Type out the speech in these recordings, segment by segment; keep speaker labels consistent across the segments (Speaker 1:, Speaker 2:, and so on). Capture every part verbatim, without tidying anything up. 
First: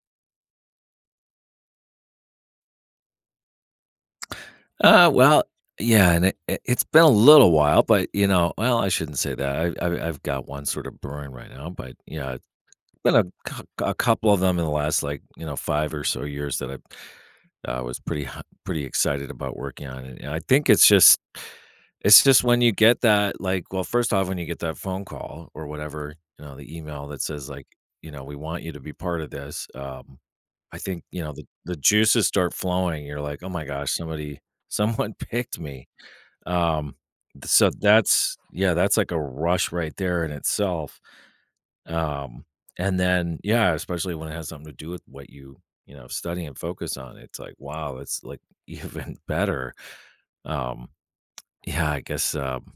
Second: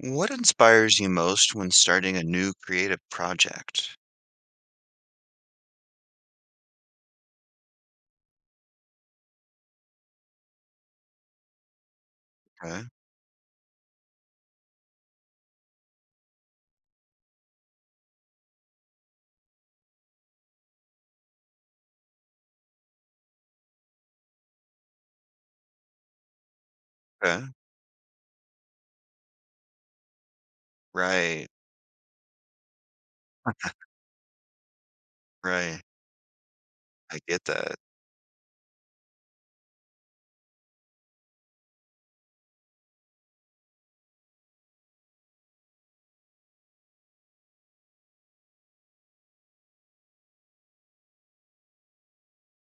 Speaker 1: What inspires you most when starting a new creative project?
Speaker 2: Uh, well, yeah, and it, it- it's been a little while, but you know, well, I shouldn't say that. I, I, I've got one sort of brewing right now, but yeah, it's
Speaker 1: Okay,
Speaker 2: been a, cou- a couple of them in the last like you know five or so years that I've I was pretty h pretty excited about working on it, and I think it's just it's just when you get that, like well, first off, when you get that phone call or whatever, you know, the email that
Speaker 1: okay,
Speaker 2: says, like, you know, "We want you to be part of this," um, I think, you know, the
Speaker 1: right,
Speaker 2: the juices start flowing, you're like, "Oh my gosh, somebody someone picked
Speaker 1: right.
Speaker 2: me." Um,
Speaker 1: I get
Speaker 2: th- so
Speaker 1: that.
Speaker 2: that's yeah, that's like a rush right there in itself. Um, and then yeah, especially when it has something to do with what you, you know, study and focus on, it's like, wow, it's like even better. Um, yeah, I guess um,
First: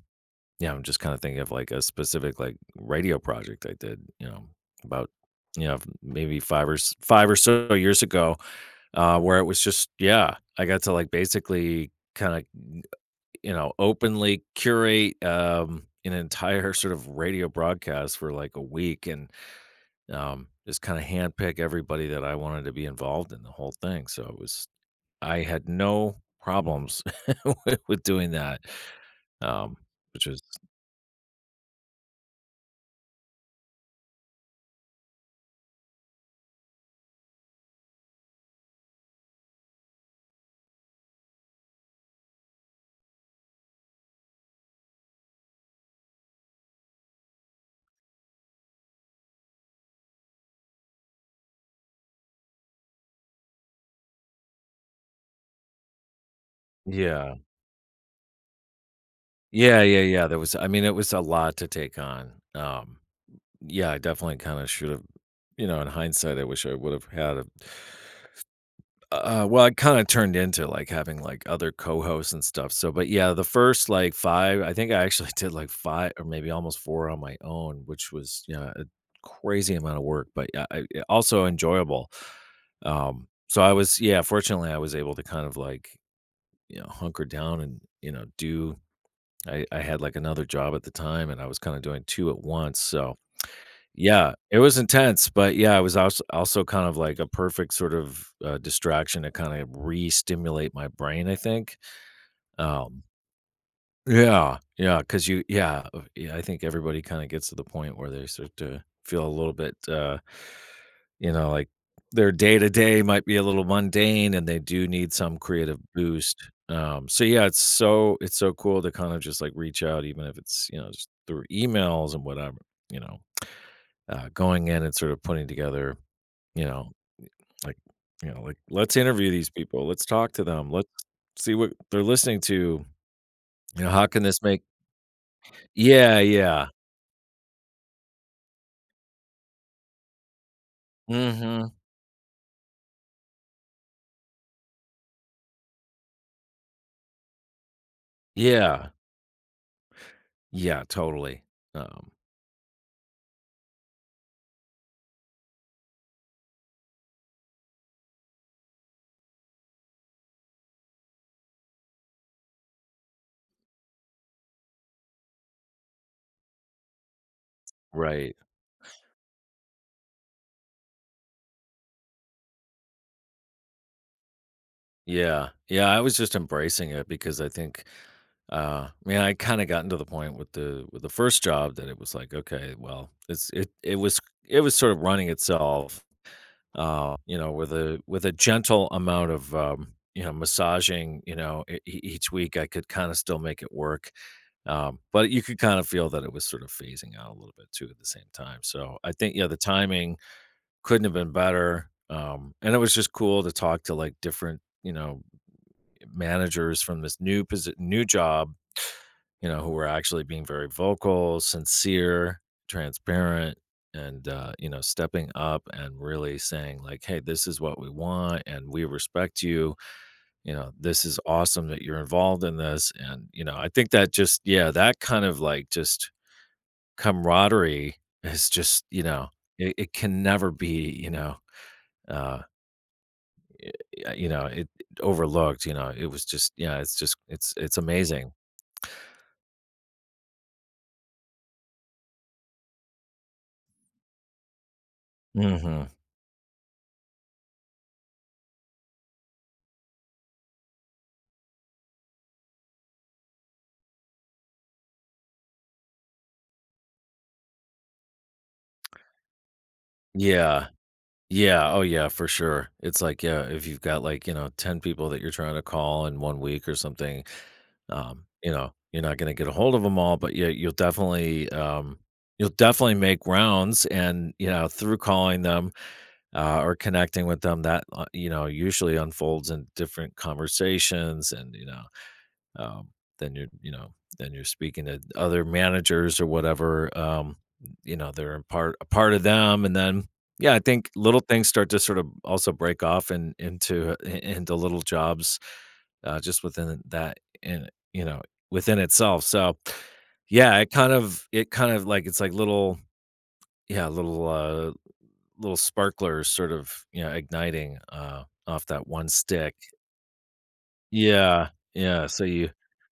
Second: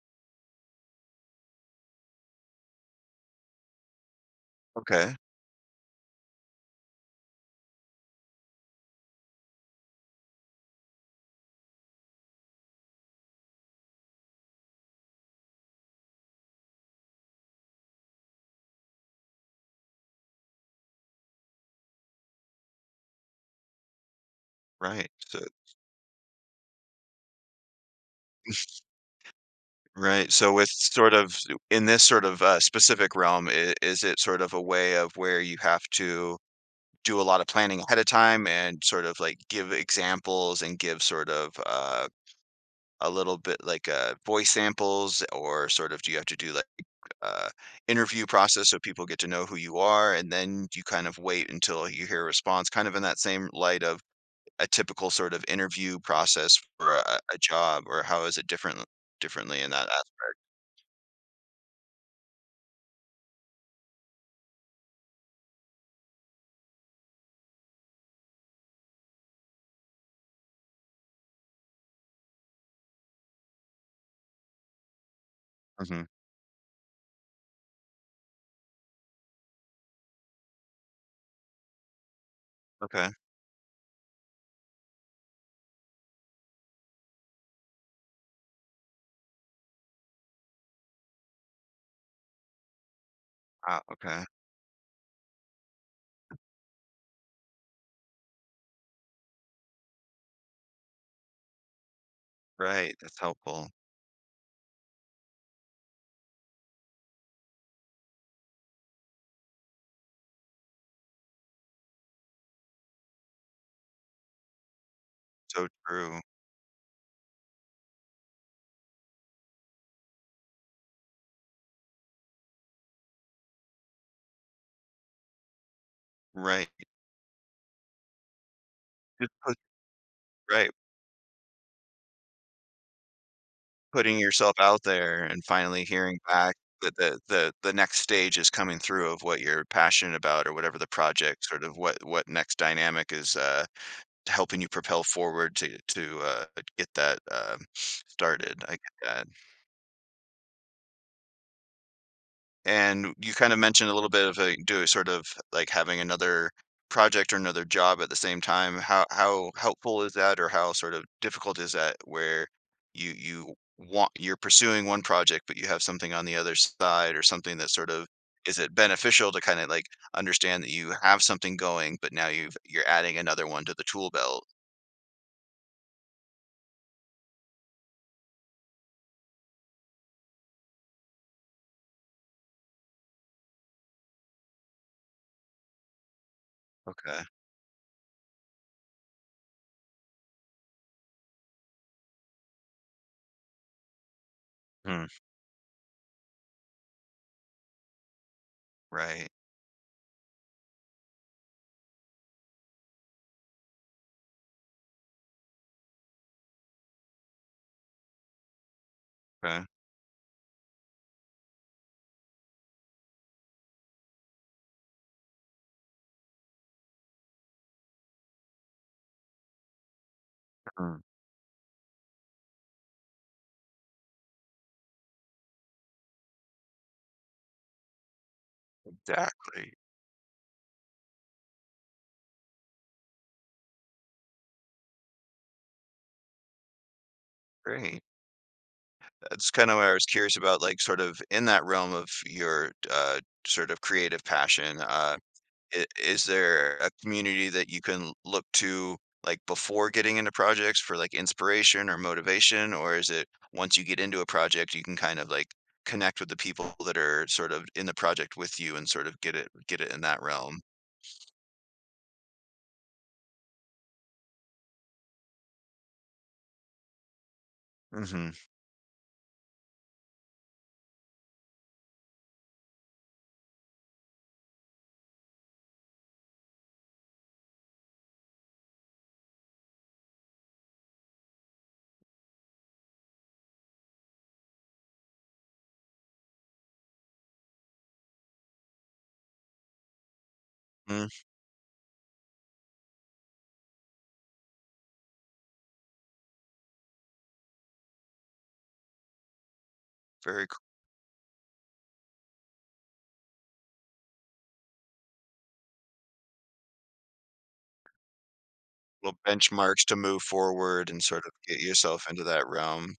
Speaker 2: yeah, I'm just kind of thinking of like a specific like radio project I did, you know, about
Speaker 1: Okay,
Speaker 2: you know, maybe five or s- five or so years ago, uh, where it was just yeah, I got to like basically kind of you know openly curate um an entire sort of radio broadcast for like a week, and um, just kinda handpick everybody that I wanted to be involved in the whole thing, so it was
Speaker 1: right.
Speaker 2: I
Speaker 1: So,
Speaker 2: had no problems with with doing that, um, which
Speaker 1: right.
Speaker 2: was
Speaker 1: So, with sort of in this sort of uh, specific realm, i- is it sort of a way of where you have to do a lot of planning ahead of time and sort of like give examples and give sort of uh, a little bit like uh, voice samples, or sort of do you have to do like uh, interview process so people get to know who you are, and then you kind of wait until you hear a response, kind of in that same light of a typical sort of interview process for a,
Speaker 2: yeah.
Speaker 1: a job, or how is it different differently in
Speaker 2: Yeah,
Speaker 1: that
Speaker 2: yeah,
Speaker 1: aspect?
Speaker 2: yeah, there was I mean, it was a lot to take on, um, yeah, I definitely kinda should have you know, in hindsight, I wish I would have had a Uh, well, it kinda turned into, like, having, like, other co-hosts and stuff, so but, yeah, the first, like, five, I think I actually did, like,
Speaker 1: Hmm.
Speaker 2: five or maybe almost four on my own, which was, yeah, a crazy amount of work, but, yeah, I yeah, also enjoyable.
Speaker 1: Okay.
Speaker 2: Um, so I was yeah, fortunately, I was able to kind of, like, you know, hunker down and, you know, do I I had, like, another job at the time, and I was kinda doing two at once, so
Speaker 1: Ah, okay.
Speaker 2: yeah, it was intense, but yeah, it was also also kind of like a perfect sort of, uh, distraction to kinda like re-stimulate my brain, I think.
Speaker 1: Right.
Speaker 2: Um
Speaker 1: That's helpful.
Speaker 2: Yeah, yeah, because you yeah, uh, yeah, I think everybody kinda gets to the point where they start to feel a little bit, uh, you know, like their day to day might be a little mundane and they do need some
Speaker 1: So
Speaker 2: creative
Speaker 1: true.
Speaker 2: boost. Um, so yeah, it's so it's so cool to kind of just, like, reach out even if it's, you know, just through emails and whatever, you know, uh, going in and sort of putting together you
Speaker 1: Right.
Speaker 2: know, like, you know, like, "Let's
Speaker 1: Just
Speaker 2: interview these
Speaker 1: put,
Speaker 2: people, let's talk to them,
Speaker 1: right.
Speaker 2: let's see what they're listening to, you know, how
Speaker 1: Putting
Speaker 2: can this
Speaker 1: yourself
Speaker 2: make"
Speaker 1: out there and finally hearing
Speaker 2: yeah,
Speaker 1: back
Speaker 2: yeah.
Speaker 1: that the, the the next stage is coming through of what you're passionate about, or whatever the project sort
Speaker 2: Mhm.
Speaker 1: of, what what next dynamic is uh helping you propel forward to to, uh, get that, um, started. I get
Speaker 2: Yeah.
Speaker 1: that.
Speaker 2: Yeah, totally. Um,
Speaker 1: And you kinda mentioned a little bit of, like, do sort of, like, having another project or another job at the same time. How how helpful is that, or how sort of difficult is that where you you want, you're pursuing one project, but you have something on the other side or something that sort of,
Speaker 2: right.
Speaker 1: is it beneficial to kinda, like, understand that you have something going, but now you've you're adding another one to the tool belt?
Speaker 2: Yeah. Yeah, I was just embracing it because I think, uh, I mean, I kinda gotten to the point with the with the first job that it was like, "Okay, well, it's it it was it was sort of running itself." uh,
Speaker 1: Okay.
Speaker 2: you know, with a with a gentle amount of um, you know massaging, you know, e- e- each week I could kind of still make it work, um,
Speaker 1: Hmm.
Speaker 2: but you could kind of feel that it was sort of phasing out a little bit too at the same time. So I
Speaker 1: Right.
Speaker 2: think yeah, the timing couldn't have been better, um, and it was just cool to talk to like different you know managers from this new posi- new job you know,
Speaker 1: Okay.
Speaker 2: who were actually being very vocal, sincere, transparent, and, uh, you know, stepping up and really saying, like, hey, this is what we want and we respect you. You know,
Speaker 1: Mhm.
Speaker 2: this is awesome that you're involved in this. And, you know, I think that just, yeah, that kind of like just camaraderie is just, you know,
Speaker 1: Exactly.
Speaker 2: it, it can never be, you know, uh, y- you know, it overlooked, you know, it was just, yeah, it's just, it's, it's
Speaker 1: Great.
Speaker 2: amazing.
Speaker 1: That's kind of what I was curious about, like, sort of in that realm of your, uh, sort of creative passion, uh,
Speaker 2: Hmm.
Speaker 1: I is there a community that you can look to, like, before getting into projects for, like, inspiration or motivation? Or is it, once you get into a project, you can kind of, like, connect with the people that are sort of in the project with you, and sort of get it get it in that realm?
Speaker 2: Yeah. Yeah, oh yeah, for sure. It's like, yeah, if you've got like, you know, ten people that you're trying to call in one week or something,
Speaker 1: Mm,
Speaker 2: um,
Speaker 1: mhm.
Speaker 2: you know, you're not gonna get a hold of them all, but yeah, you'll definitely, um, you'll definitely make rounds and, you know, through calling them, uh, or connecting with them that, uh, you know, usually unfolds in different conversations and, you know um, then you're, you know, then you're speaking to other managers or whatever. Um, you know, they're a part a part of them, and then yeah, I think
Speaker 1: Mm.
Speaker 2: little things start to sort of also break off and into uh, i- into little jobs, uh, just within that, and you know, within itself. So
Speaker 1: Very cool
Speaker 2: yeah, it kind of it kind of like it's like little yeah little uh little sparklers sort of you know igniting uh off that one stick.
Speaker 1: benchmarks to move forward and sort of
Speaker 2: Yeah,
Speaker 1: get yourself
Speaker 2: yeah.
Speaker 1: into
Speaker 2: So
Speaker 1: that
Speaker 2: you
Speaker 1: realm.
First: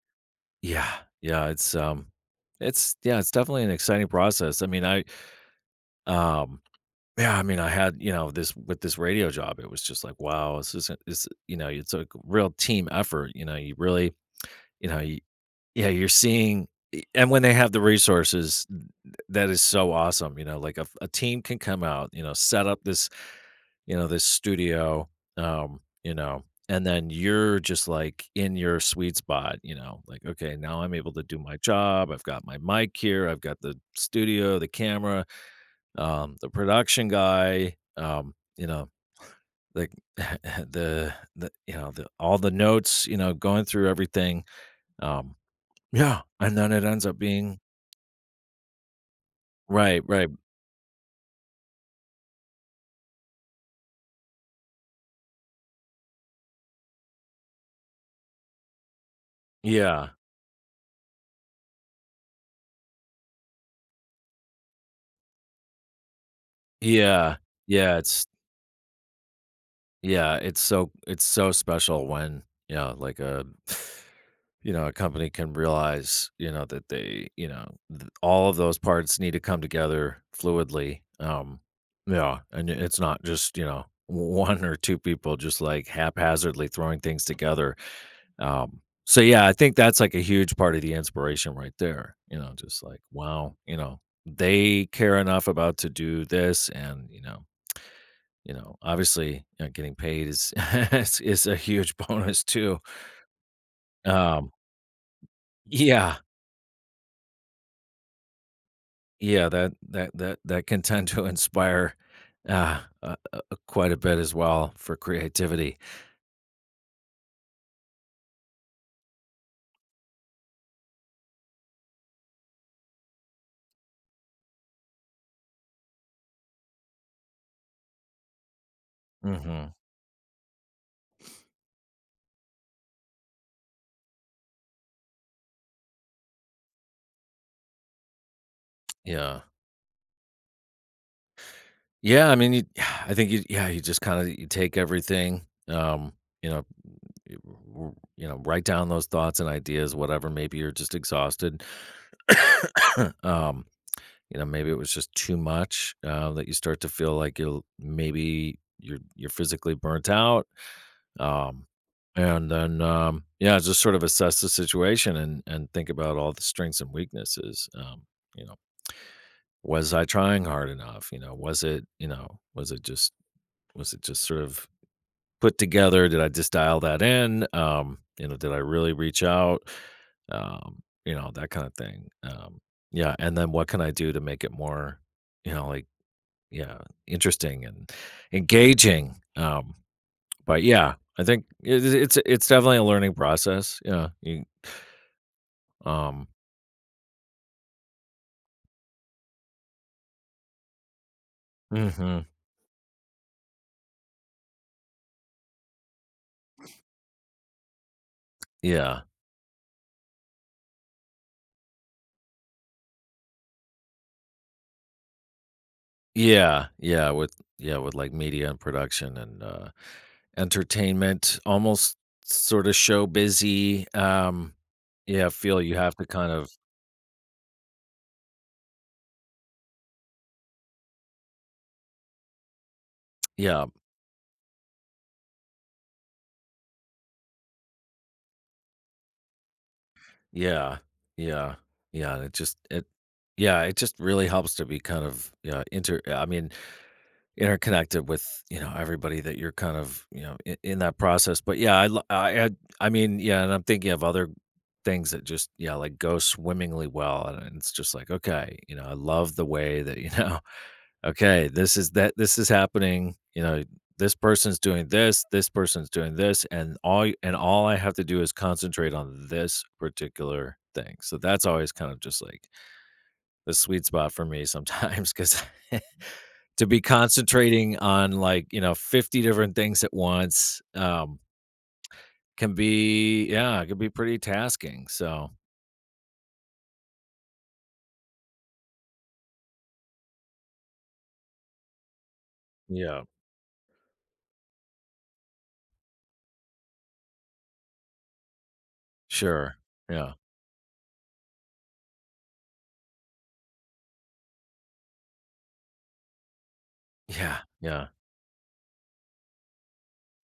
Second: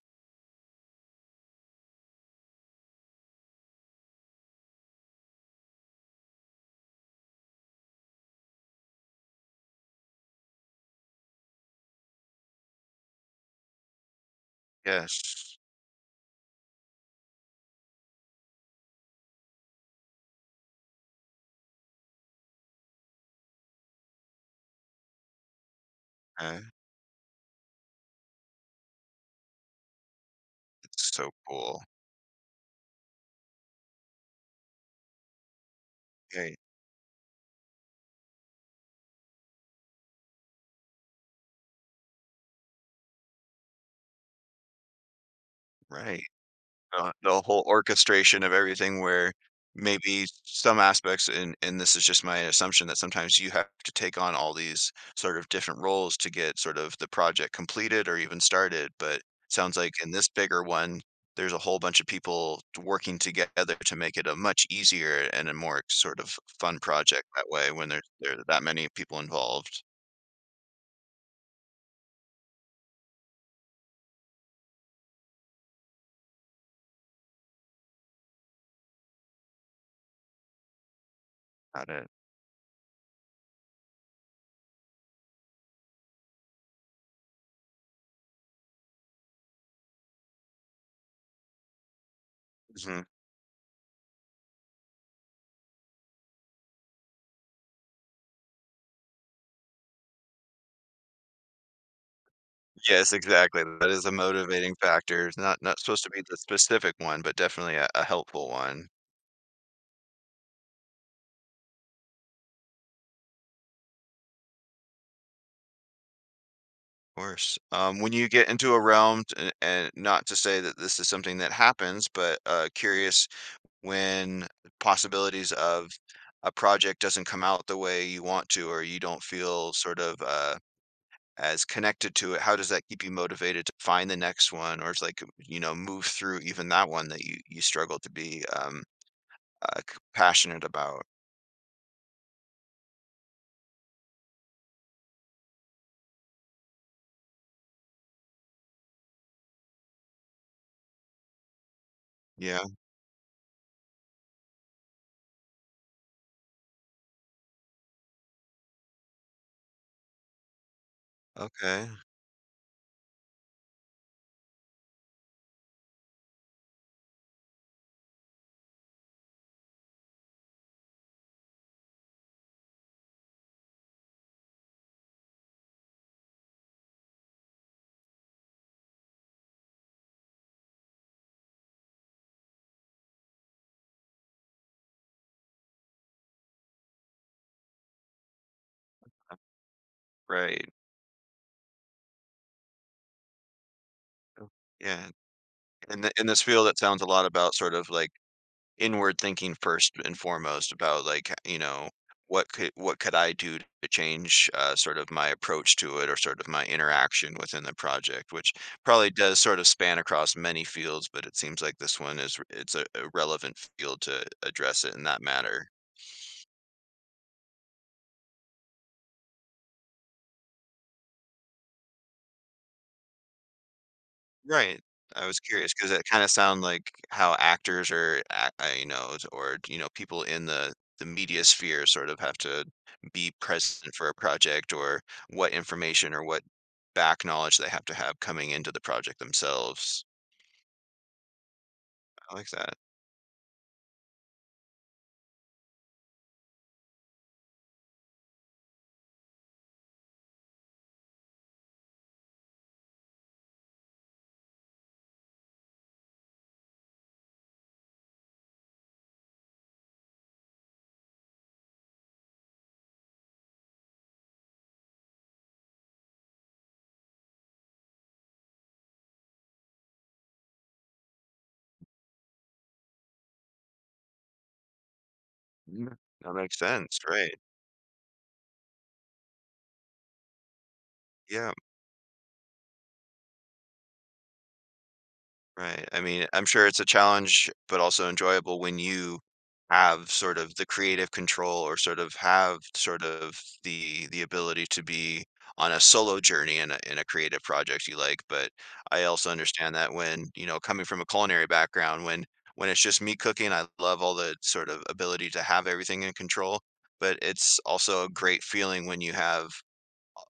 Speaker 2: yeah, yeah, it's um, it's yeah, it's definitely an exciting process. I mean, I um, yeah, I mean, I had you know this with this radio job, it was just like wow, this isn't this you know it's a real team effort. You know, you really you know you,
Speaker 1: Yes.
Speaker 2: yeah, you're seeing, and when they have the resources, th- that is so awesome. You know, like a, a team can come out, you know, set up this you know, this studio, um, you know,
Speaker 1: Okay.
Speaker 2: and then you're just like in your sweet spot, you know, like, okay, now I'm
Speaker 1: It's
Speaker 2: able to
Speaker 1: so
Speaker 2: do my
Speaker 1: cool.
Speaker 2: job. I've got my mic here. I've got the studio, the camera, um, the
Speaker 1: Right,
Speaker 2: production guy, um, you know, like the, the, you know, the, all the notes, you know, going through everything. Um,
Speaker 1: right.
Speaker 2: yeah. And then it ends
Speaker 1: Uh,
Speaker 2: up
Speaker 1: the
Speaker 2: being
Speaker 1: whole orchestration of everything where
Speaker 2: right,
Speaker 1: maybe
Speaker 2: right.
Speaker 1: some aspects, and and this is just my assumption, that sometimes you have to take on all these sort of different roles to get sort of the project completed or even started, but sounds like
Speaker 2: Yeah.
Speaker 1: in this bigger one, there's a whole bunch of people t working together to make it a much easier and a more sort of fun project
Speaker 2: Yeah.
Speaker 1: that way, when
Speaker 2: Yeah,
Speaker 1: there's
Speaker 2: it's
Speaker 1: there are that many people involved.
Speaker 2: yeah, it's so it's so special when, you know, like a you know, a company can realize, you know, that they, you know, th- all of those parts need to come together fluidly. Um,
Speaker 1: Got it.
Speaker 2: yeah, and it's not just, you know, one or two people just like haphazardly throwing things together. Um, so yeah, I think that's like a huge part of the inspiration right there. You know, just like
Speaker 1: Mhm.
Speaker 2: wow, you know, they care enough about to do this, and you know, you know, obviously, you know, getting paid is is is a huge bonus too.
Speaker 1: Yes, exactly, that is a
Speaker 2: Um,
Speaker 1: motivating factor. It's not not supposed to
Speaker 2: yeah,
Speaker 1: be the specific one, but definitely a a helpful one,
Speaker 2: yeah, that that that that can tend to inspire uh, uh, uh, quite a bit as well for creativity.
Speaker 1: of course. Um, when you get into a realm, and and not to say that this is something that happens, but, uh, curious when, possibilities of a project doesn't come out the way you want to, or you don't feel
Speaker 2: Hmm.
Speaker 1: sort of, uh, as connected to it, how does that keep you motivated to find the next one, or it's like, you know, move through even that one that you you struggle to be, um,
Speaker 2: Yeah,
Speaker 1: uh, c passionate about?
Speaker 2: yeah. I mean, you, I think you, yeah, you just kind of you take everything. Um, you know, y- w- you know, write down those thoughts and ideas, whatever. Maybe you're just exhausted.
Speaker 1: Yeah.
Speaker 2: um, you know, maybe it was just too much, uh, that you start to feel like you'll maybe you're you're physically burnt out, um,
Speaker 1: Okay,
Speaker 2: and then, um, yeah, just sort of assess the situation and and think about all the strengths and weaknesses, um, you know, "Was I trying hard enough?" You know, "Was it" you know, "Was it just was it just sort of put together? Did I just dial that in?" Um, you know, "Did I really reach out?" Um, you know, that kinda thing, um, yeah, and then what can I do to make it more, you know, like, yeah, interesting and engaging, um, but
Speaker 1: right.
Speaker 2: yeah, I think it it's it's definitely a learning process, yeah, you
Speaker 1: Oh, yeah, in the in
Speaker 2: um
Speaker 1: this field, it sounds a lot about sort of, like, inward thinking first and foremost about, like, you know,
Speaker 2: Mhm,
Speaker 1: what could what could I do to change, uh, sort of my approach to it, or sort of my interaction within the project, which
Speaker 2: yeah.
Speaker 1: probably does sort of span across many fields, but it seems like this one is r- it's a a relevant field to address it in that matter.
Speaker 2: Yeah, yeah, with yeah, with, like, media and production and, uh, entertainment, almost sorta show-busy, um,
Speaker 1: Right. I
Speaker 2: yeah,
Speaker 1: was
Speaker 2: feel
Speaker 1: curious
Speaker 2: you
Speaker 1: because
Speaker 2: have to
Speaker 1: it kinda
Speaker 2: kind of
Speaker 1: sound like how actors, or a uh, you know, t- or, you know, people in the the media sphere sort of have to be
Speaker 2: yeah,
Speaker 1: present for a project, or what information or what back knowledge they have to have coming into the project themselves.
Speaker 2: yeah, yeah, yeah, and it
Speaker 1: I like
Speaker 2: just
Speaker 1: that.
Speaker 2: it yeah, it just really helps to be kind of, yeah, inter I mean interconnected with, you know, everybody that you're kind of, you know, in, in that process. But yeah, I, lo- I, I, I mean, yeah, and I'm thinking of other things that just, yeah, like go swimmingly well, and, and it's just like, okay, you know, I love the way that, you know, okay, this is that, this is happening, you know, this person's doing this, this person's doing this, and all, y- and all I have to do is concentrate on this particular thing. So that's always kind of just like the sweet spot for me sometimes because
Speaker 1: Mm, that makes
Speaker 2: to be
Speaker 1: sense, right.
Speaker 2: concentrating on like, you know, fifty different things at once, um,
Speaker 1: Yeah.
Speaker 2: can be yeah, it can be pretty tasking. So,
Speaker 1: Right, I mean, I'm sure it's a challenge, but also enjoyable when you have sort of the creative control, or sort of have sort
Speaker 2: yeah,
Speaker 1: of the the ability to be on a solo journey in a in a creative project you like, but I also
Speaker 2: sure.
Speaker 1: understand that
Speaker 2: Yeah.
Speaker 1: when, you know, coming from a culinary background, when when it's just me cooking, I love all the sort of ability to have everything in control, but
Speaker 2: Yeah.
Speaker 1: it's
Speaker 2: Yeah.
Speaker 1: also a great feeling when you have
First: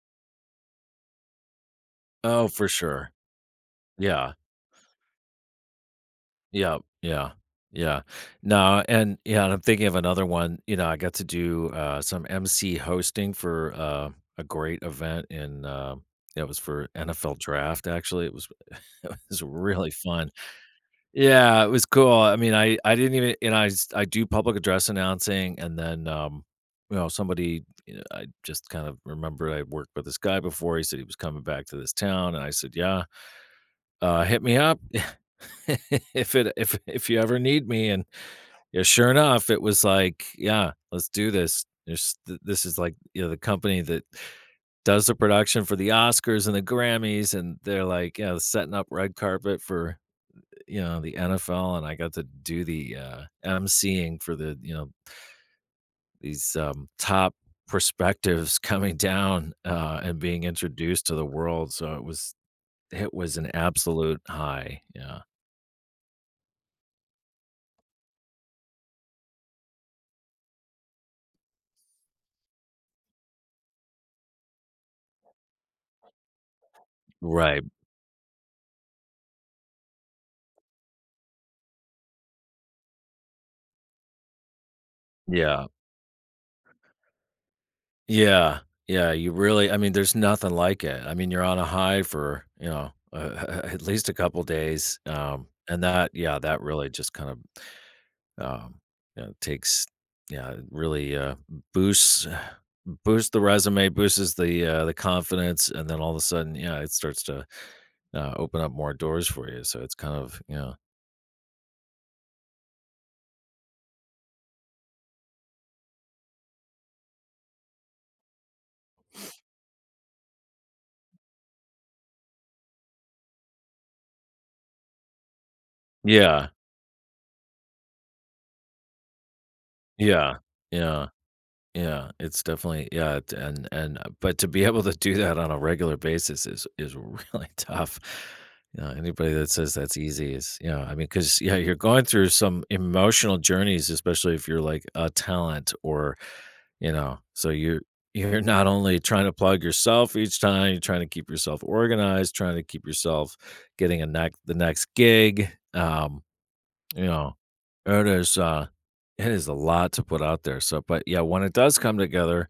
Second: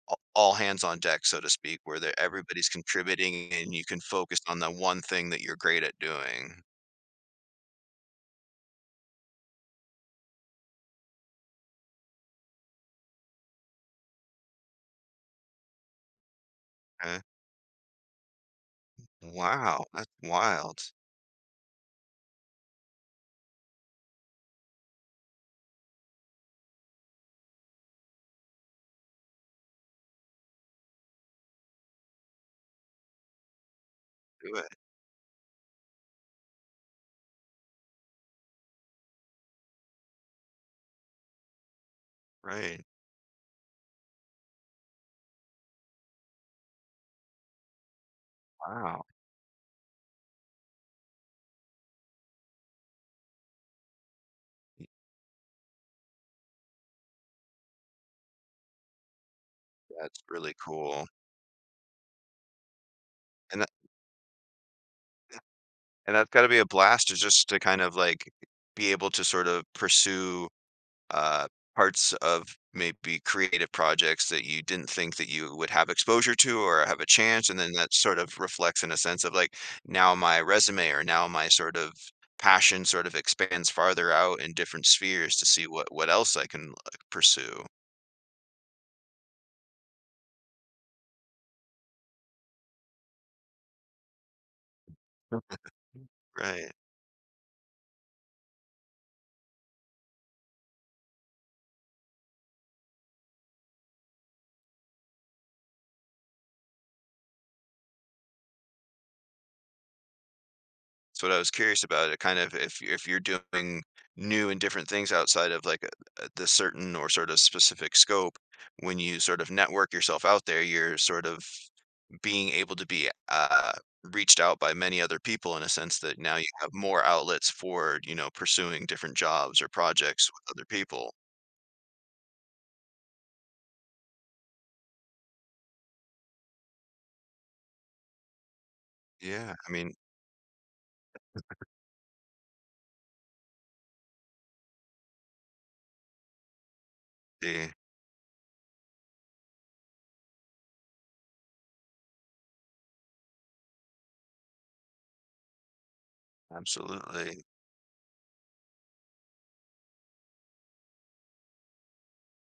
Speaker 1: all all hands on deck, so to speak, where that
Speaker 2: Oh, for
Speaker 1: everybody's
Speaker 2: sure.
Speaker 1: contributing and you can
Speaker 2: Yeah.
Speaker 1: focus on the one thing that you're great at doing.
Speaker 2: Yeah. Yeah. Yeah. No, and yeah, and I'm thinking of another one. You know, I got to do uh some M C hosting for uh a great event in uh, it was for
Speaker 1: Okay.
Speaker 2: N F L draft actually. It was it was
Speaker 1: Wow,
Speaker 2: really
Speaker 1: that's
Speaker 2: fun
Speaker 1: wild.
Speaker 2: yeah, it was cool. I mean, I I didn't even and I s I do public address announcing, and then, um, you know, somebody, you know, I just kind of remembered I worked with this guy before, he said he was coming back to this town, and I said, "Yeah, uh, hit
Speaker 1: Do
Speaker 2: me
Speaker 1: it.
Speaker 2: up if it if if you ever need me," and, yeah, sure enough, it was like, "Yeah, let's do this. There's th this is,
Speaker 1: Right.
Speaker 2: like, you know, the company that does the production for the Oscars and the Grammys," and they're like, you know, setting up
Speaker 1: Wow.
Speaker 2: red carpet for you know, the N F L, and I got to do the, uh, emceeing for the, you know, these, um, top perspectives coming down, uh, and
Speaker 1: That's
Speaker 2: being
Speaker 1: really cool.
Speaker 2: introduced to the world, so it was it was an
Speaker 1: And that,
Speaker 2: absolute high, yeah.
Speaker 1: and that's got to be a blast, to just to kind of like be able to sort of pursue, uh, parts of maybe creative projects that you didn't think that you would have exposure to or have a chance, and
Speaker 2: Right,
Speaker 1: then that sort of reflects in a sense of like, now my resume, or now my sort of passion sort of expands farther out in different spheres, to see
Speaker 2: yeah.
Speaker 1: what what else I can, like, pursue.
Speaker 2: Yeah, yeah, you really I mean, there's nothing like it. I mean, you're on a high for, you know, uh, at least a couple days, um,
Speaker 1: Yep.
Speaker 2: and that yeah, that
Speaker 1: Right.
Speaker 2: really just kind of Um, you know, it takes yeah, it really, uh, boosts boosts the resume, boosts the, uh, the confidence, and then all of a sudden, yeah, it starts to, uh, open up more doors for you, so it's kind of yeah.
Speaker 1: So what I was curious about, it kind of, if if you're doing new and different things outside of like, uh, the certain or sort of specific scope, when you sort of network yourself out there, you're sort of being able to be, uh, reached out by many other people in a sense that now you
Speaker 2: Yeah,
Speaker 1: have more outlets for, you know, pursuing different jobs or projects
Speaker 2: yeah,
Speaker 1: with other
Speaker 2: yeah,
Speaker 1: people.
Speaker 2: yeah, it's definitely yeah, it and and uh, but to be able to do that on a regular basis is is really tough. You know, anybody that
Speaker 1: Yeah, I
Speaker 2: says
Speaker 1: mean,
Speaker 2: that's easy is yeah, I mean, because yeah, you're going through some emotional journeys, especially if you're like a talent or you know, so
Speaker 1: eh,
Speaker 2: you're you're not only trying to plug yourself each time, you're trying to keep yourself organized, trying to keep yourself getting a neck the next gig. Um, you know,
Speaker 1: absolutely.
Speaker 2: it is uh it is a lot to put out there. So but yeah, when it does come together,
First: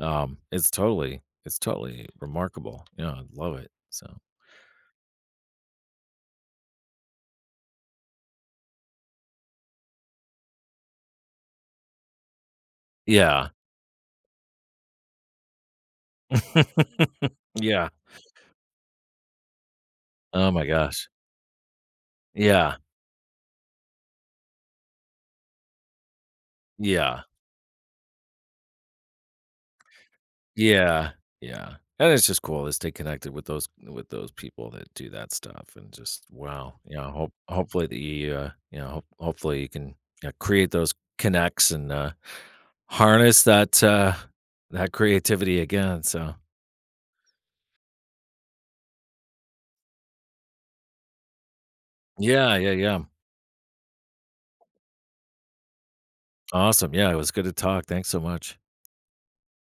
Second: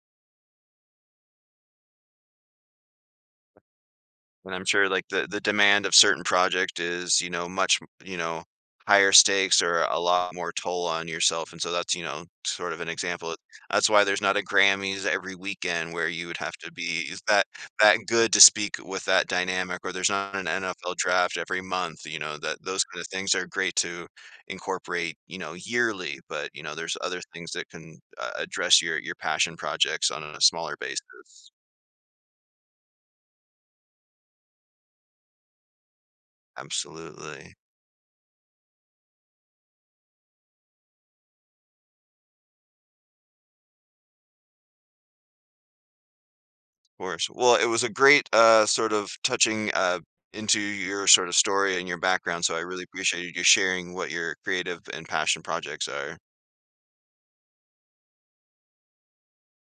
Speaker 2: um, it's totally it's totally remarkable. Yeah, I love it. So
Speaker 1: And I'm sure like the the demand of certain project is, you know, much, you know, higher stakes or a lot more toll on yourself. And so that's, you know, sort of an example.
Speaker 2: yeah.
Speaker 1: That's why there's not a Grammys every weekend where you would have to be, is that
Speaker 2: yeah.
Speaker 1: that good to speak with that dynamic, or there's not an
Speaker 2: Oh my
Speaker 1: N F L
Speaker 2: gosh.
Speaker 1: draft every month, you know, that
Speaker 2: Yeah.
Speaker 1: those kind of things are great to incorporate, you know, yearly, but you know, there's other
Speaker 2: Yeah.
Speaker 1: things that can, uh, address your your passion projects on a smaller
Speaker 2: Yeah,
Speaker 1: basis.
Speaker 2: yeah, and it's just cool to stay connected with those with those people that do that stuff, and just wow, you know, hope
Speaker 1: Absolutely.
Speaker 2: hopefully that you, uh, you know, hope hopefully you can you know, create those connects and uh, harness that uh, that creativity again. So
Speaker 1: Course. Well, it was a great, uh, sort of touching, uh, into your sort of story and your background. So
Speaker 2: yeah,
Speaker 1: I
Speaker 2: yeah,
Speaker 1: really
Speaker 2: yeah,
Speaker 1: appreciated you sharing what your creative and passion projects are.
Speaker 2: awesome. Yeah, it was good to talk. Thanks so much.